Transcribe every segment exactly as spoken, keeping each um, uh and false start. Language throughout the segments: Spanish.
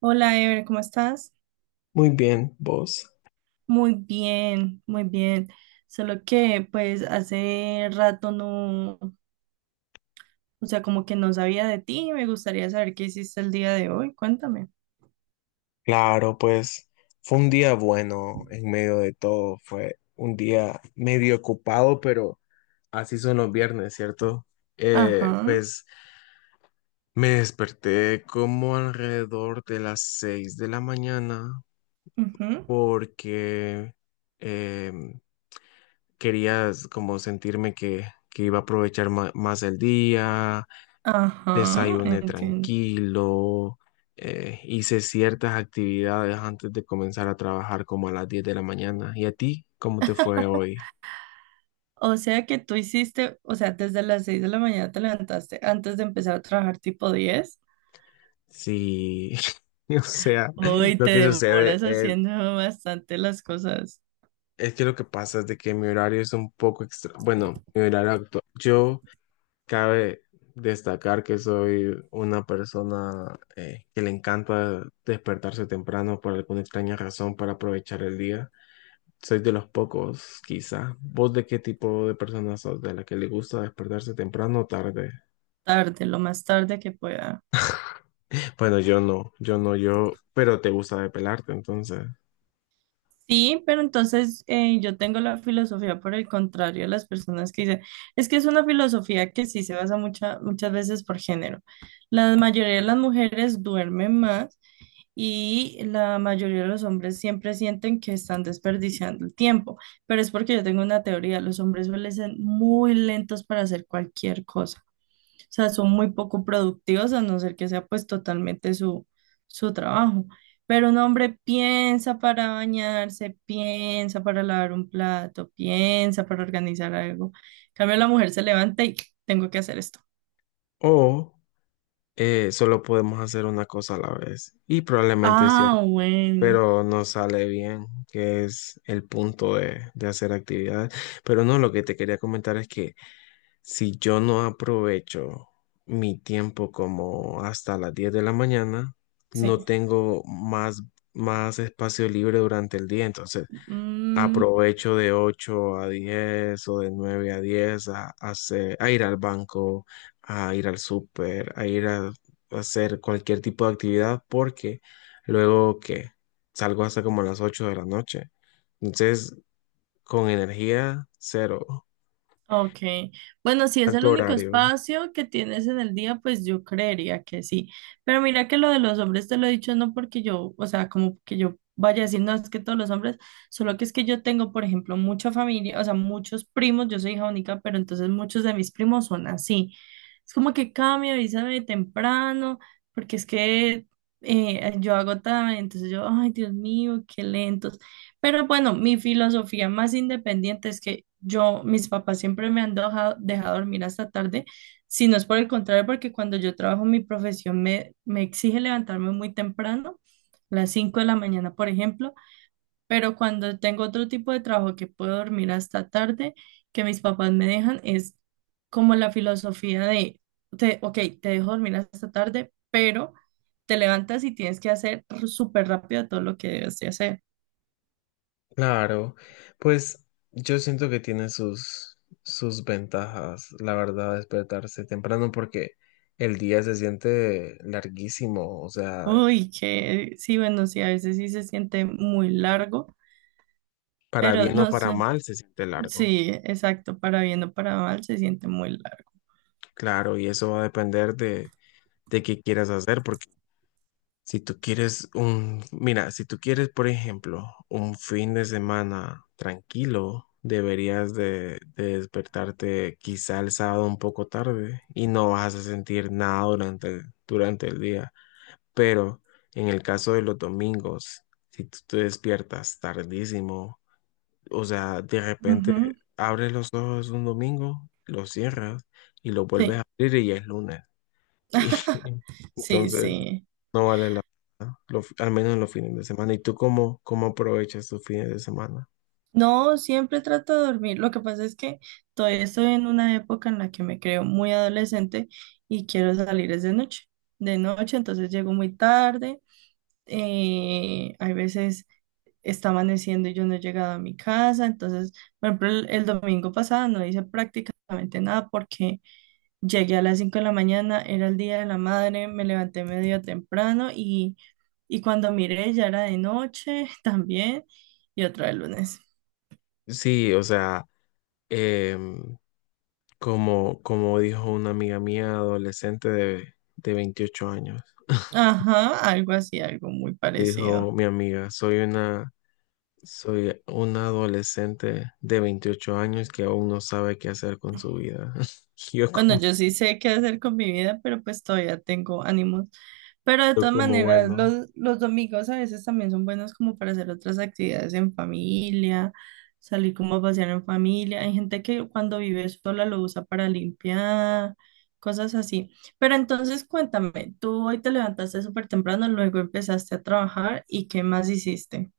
Hola, Ever, ¿cómo estás? Muy bien, vos. Muy bien, muy bien. Solo que pues hace rato no, o sea, como que no sabía de ti y me gustaría saber qué hiciste el día de hoy. Cuéntame. Claro, pues fue un día bueno en medio de todo. Fue un día medio ocupado, pero así son los viernes, ¿cierto? Eh, Ajá, pues me desperté como alrededor de las seis de la mañana ujú, porque eh, quería como sentirme que, que iba a aprovechar ma- más el día. ajá, Desayuné entiendo. tranquilo, eh, hice ciertas actividades antes de comenzar a trabajar como a las diez de la mañana. ¿Y a ti? ¿Cómo te fue hoy? O sea que tú hiciste, o sea, desde las seis de la mañana te levantaste antes de empezar a trabajar tipo diez. Sí, o sea, Hoy lo te que sucede demoras es, haciendo bastante las cosas es que lo que pasa es de que mi horario es un poco extra, bueno, mi horario actual, yo cabe destacar que soy una persona eh, que le encanta despertarse temprano por alguna extraña razón para aprovechar el día. Soy de los pocos, quizás. ¿Vos de qué tipo de persona sos? ¿De la que le gusta despertarse temprano o tarde? tarde, lo más tarde que pueda. Bueno, yo no, yo no, yo, pero te gusta depelarte, entonces. Sí, pero entonces eh, yo tengo la filosofía por el contrario a las personas que dicen, es que es una filosofía que sí se basa mucha- muchas veces por género. La mayoría de las mujeres duermen más y la mayoría de los hombres siempre sienten que están desperdiciando el tiempo, pero es porque yo tengo una teoría, los hombres suelen ser muy lentos para hacer cualquier cosa. O sea, son muy poco productivos a no ser que sea pues totalmente su, su trabajo. Pero un hombre piensa para bañarse, piensa para lavar un plato, piensa para organizar algo. En cambio, la mujer se levanta y tengo que hacer esto. O eh, solo podemos hacer una cosa a la vez. Y probablemente es cierto, Ah, bueno, pero no sale bien, que es el punto de, de hacer actividades. Pero no, lo que te quería comentar es que si yo no aprovecho mi tiempo como hasta las diez de la mañana, sí. no tengo más, más espacio libre durante el día. Entonces, Mm. aprovecho de ocho a diez o de nueve a diez a, a hacer- a ir al banco, a ir al súper, a ir a, a hacer cualquier tipo de actividad porque luego que salgo hasta como a las ocho de la noche. Entonces, con energía, cero. Ok, bueno, si es el Alto único horario. espacio que tienes en el día, pues yo creería que sí. Pero mira que lo de los hombres te lo he dicho no porque yo, o sea, como que yo vaya a decir, no, es que todos los hombres, solo que es que yo tengo, por ejemplo, mucha familia, o sea, muchos primos, yo soy hija única, pero entonces muchos de mis primos son así. Es como que cambia, avísame temprano, porque es que eh, yo hago tarde, entonces yo, ay, Dios mío, qué lento. Pero bueno, mi filosofía más independiente es que yo, mis papás siempre me han dejado, dejado dormir hasta tarde, si no es por el contrario, porque cuando yo trabajo mi profesión me, me exige levantarme muy temprano, las cinco de la mañana, por ejemplo, pero cuando tengo otro tipo de trabajo que puedo dormir hasta tarde, que mis papás me dejan, es como la filosofía de, te, ok, te dejo dormir hasta tarde, pero te levantas y tienes que hacer súper rápido todo lo que debes de hacer. Claro, pues yo siento que tiene sus, sus ventajas, la verdad, despertarse temprano porque el día se siente larguísimo, o sea, Uy, que sí, bueno, sí, a veces sí se siente muy largo, para pero bien o no para sé, mal se siente largo. sí, exacto, para bien o para mal se siente muy largo. Claro, y eso va a depender de, de qué quieras hacer, porque si tú quieres un, mira, si tú quieres, por ejemplo, un fin de semana tranquilo, deberías de, de despertarte quizá el sábado un poco tarde y no vas a sentir nada durante, durante el día. Pero en el caso de los domingos, si tú te despiertas tardísimo, o sea, de repente Ujú. abres los ojos un domingo, los cierras y los vuelves a Sí, abrir y ya es lunes. Y sí, entonces sí. no vale la pena, lo- al menos en los fines de semana. ¿Y tú cómo, cómo aprovechas tus fines de semana? No, siempre trato de dormir. Lo que pasa es que todavía estoy en una época en la que me creo muy adolescente y quiero salir es de noche. De noche, entonces llego muy tarde. Eh, hay veces está amaneciendo y yo no he llegado a mi casa. Entonces, por ejemplo, el, el domingo pasado no hice prácticamente nada porque llegué a las cinco de la mañana, era el día de la madre, me levanté medio temprano y, y cuando miré ya era de noche también y otra vez lunes. Sí, o sea, em, como, como dijo una amiga mía adolescente de, de veintiocho años, Ajá, algo así, algo muy parecido. dijo mi amiga, soy una, soy una adolescente de veintiocho años que aún no sabe qué hacer con su vida. Yo Bueno, como, yo sí sé qué hacer con mi vida, pero pues todavía tengo ánimos. Pero de yo todas como, maneras, bueno. los, los domingos a veces también son buenos como para hacer otras actividades en familia, salir como a pasear en familia. Hay gente que cuando vive sola lo usa para limpiar, cosas así. Pero entonces cuéntame, tú hoy te levantaste súper temprano, luego empezaste a trabajar y ¿qué más hiciste?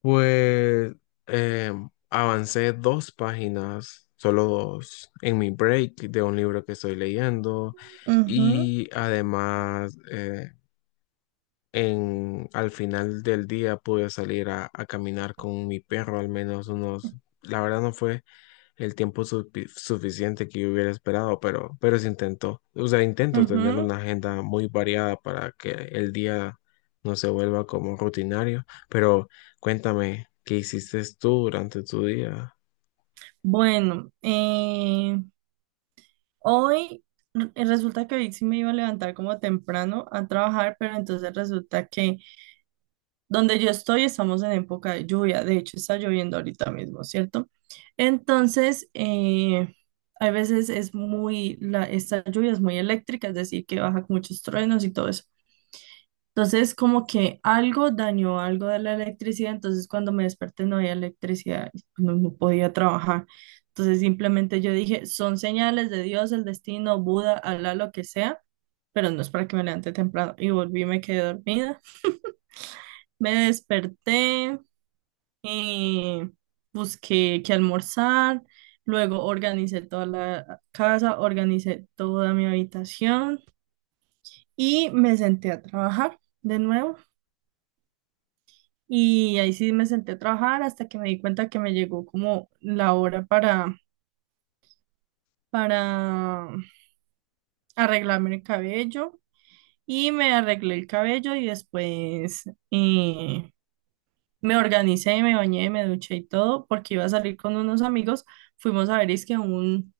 Pues eh, avancé dos páginas, solo dos, en mi break de un libro que estoy leyendo Ujú, y además eh, en, al final del día pude salir a, a caminar con mi perro al menos unos, la verdad no fue el tiempo sufi- suficiente que yo hubiera esperado, pero, pero se intentó. O sea, intento tener ujú. una agenda muy variada para que el día no se vuelva como rutinario. Pero cuéntame, ¿qué hiciste tú durante tu día? Bueno, eh, hoy r- eh, resulta que hoy sí me iba a levantar como temprano a trabajar, pero entonces resulta que donde yo estoy estamos en época de lluvia. De hecho, está lloviendo ahorita mismo, ¿cierto? Entonces, eh, hay veces es muy, la, esta lluvia es muy eléctrica, es decir, que baja con muchos truenos y todo eso. Entonces, como que algo dañó algo de la electricidad, entonces cuando me desperté no había electricidad, y no, no podía trabajar. Entonces, simplemente yo dije, son señales de Dios, el destino, Buda, Alá, lo que sea, pero no es para que me levante temprano. Y volví, me quedé dormida. Me desperté, eh, busqué qué almorzar, luego organicé toda la casa, organicé toda mi habitación y me senté a trabajar de nuevo. Y ahí sí me senté a trabajar hasta que me di cuenta que me llegó como la hora para, para arreglarme el cabello. Y me arreglé el cabello y después eh, me organicé, me bañé, me duché y todo porque iba a salir con unos amigos. Fuimos a ver, es que un,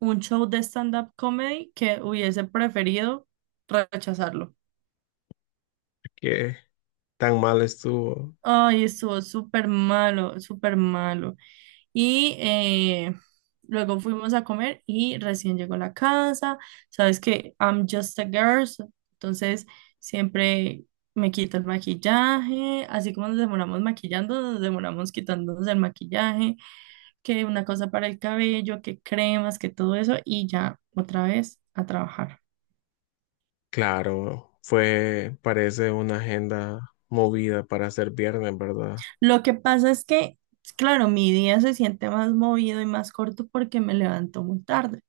un show de stand-up comedy que hubiese preferido rechazarlo. ¿Qué tan mal estuvo? Ay, estuvo súper malo, súper malo. Y eh, luego fuimos a comer y recién llegó a la casa. Sabes que I'm just a girl, so- entonces siempre me quito el maquillaje. Así como nos demoramos maquillando, nos demoramos quitándonos el maquillaje, que una cosa para el cabello, que cremas, que todo eso, y ya otra vez a trabajar. Claro, fue, parece una agenda movida para ser viernes, ¿verdad? Lo que pasa es que, claro, mi día se siente más movido y más corto porque me levanto muy tarde.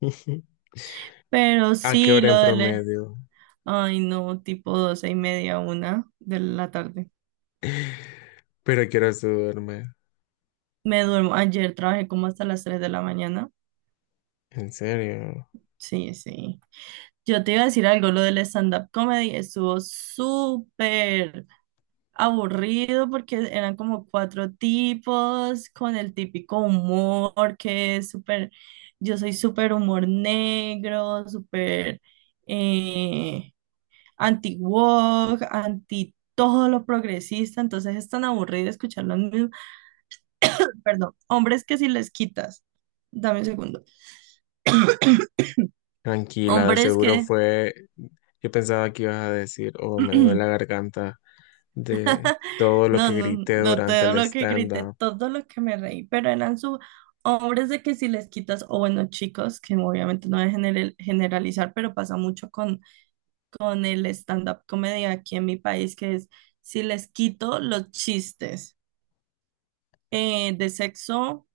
Pero ¿A qué sí, hora lo en de, le- promedio? Ay, no, tipo doce y media, una de la tarde. Pero quiero duerme. Me duermo. Ayer trabajé como hasta las tres de la mañana. En serio. Sí, sí. Yo te iba a decir algo, lo del stand-up comedy estuvo súper aburrido porque eran como cuatro tipos con el típico humor que es súper, yo soy súper humor negro, súper eh, anti-woke, anti todo lo progresista, entonces es tan aburrido escucharlo perdón, hombres que si les quitas, dame un segundo, Tranquila, de hombres seguro que, fue. Yo pensaba que ibas a decir, oh, me duele no, la garganta de todo lo no, que grité no, durante todo el lo que grité, stand-up. todo lo que me reí, pero eran su hombres de que si les quitas, o bueno, chicos, que obviamente no voy a general- generalizar, pero pasa mucho con, con el stand-up comedy aquí en mi país, que es si les quito los chistes eh, de sexo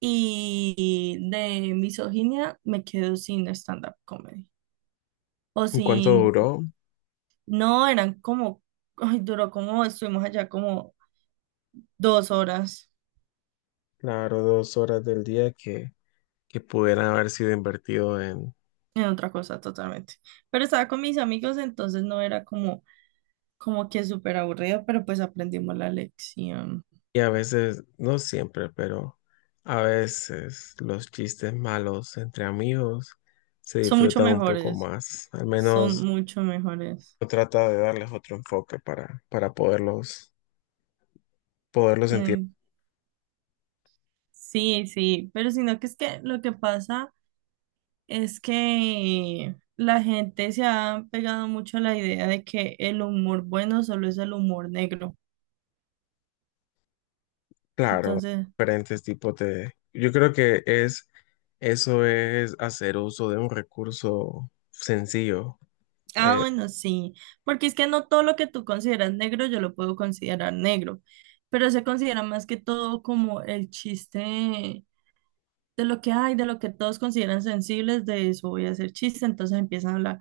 y de misoginia, me quedo sin stand-up comedy o ¿Y cuánto sin duró? No, eran como, ay, duró como, estuvimos allá como dos horas Claro, dos horas del día que, que pudieran haber sido invertido en. en otra cosa totalmente. Pero estaba con mis amigos, entonces no era como, como que súper aburrido, pero pues aprendimos la lección. Y a veces, no siempre, pero a veces los chistes malos entre amigos se Son mucho disfrutan un poco mejores, más. Al son menos mucho mejores. uno trata de darles otro enfoque para, para poderlos, poderlos sentir. Eh, sí, sí, pero sino que es que lo que pasa es que la gente se ha pegado mucho a la idea de que el humor bueno solo es el humor negro. Claro, Entonces... diferentes tipos de... Yo creo que es eso es hacer uso de un recurso sencillo. Ah, Eh, bueno, sí, porque es que no todo lo que tú consideras negro yo lo puedo considerar negro, pero se considera más que todo como el chiste de lo que hay, de lo que todos consideran sensibles, de eso voy a hacer chiste, entonces empiezan a hablar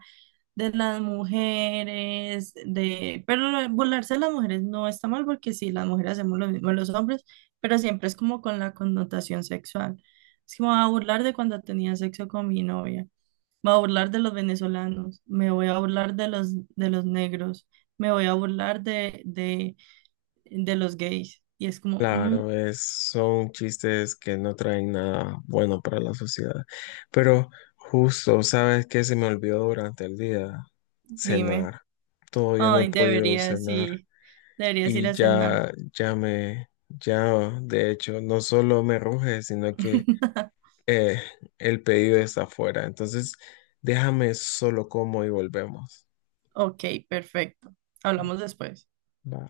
de las mujeres, de... Pero lo de burlarse de las mujeres no está mal porque sí, las mujeres hacemos lo mismo de los hombres, pero siempre es como con la connotación sexual. Es como a burlar de cuando tenía sexo con mi novia. Me voy a burlar de los venezolanos, me voy a burlar de los, de los negros, me voy a burlar de, de, de los gays. Y es como, "Mm, claro, es, son chistes que no traen nada bueno para la sociedad. Pero justo, ¿sabes qué se me olvidó durante el día? dime, Cenar. Todavía no he ay, podido deberías cenar ir, deberías ir y a cenar. ya, ya me, ya, de hecho, no solo me ruge, sino que Eh, el pedido está afuera, entonces déjame solo como y volvemos. Ok, perfecto. Hablamos después. Va.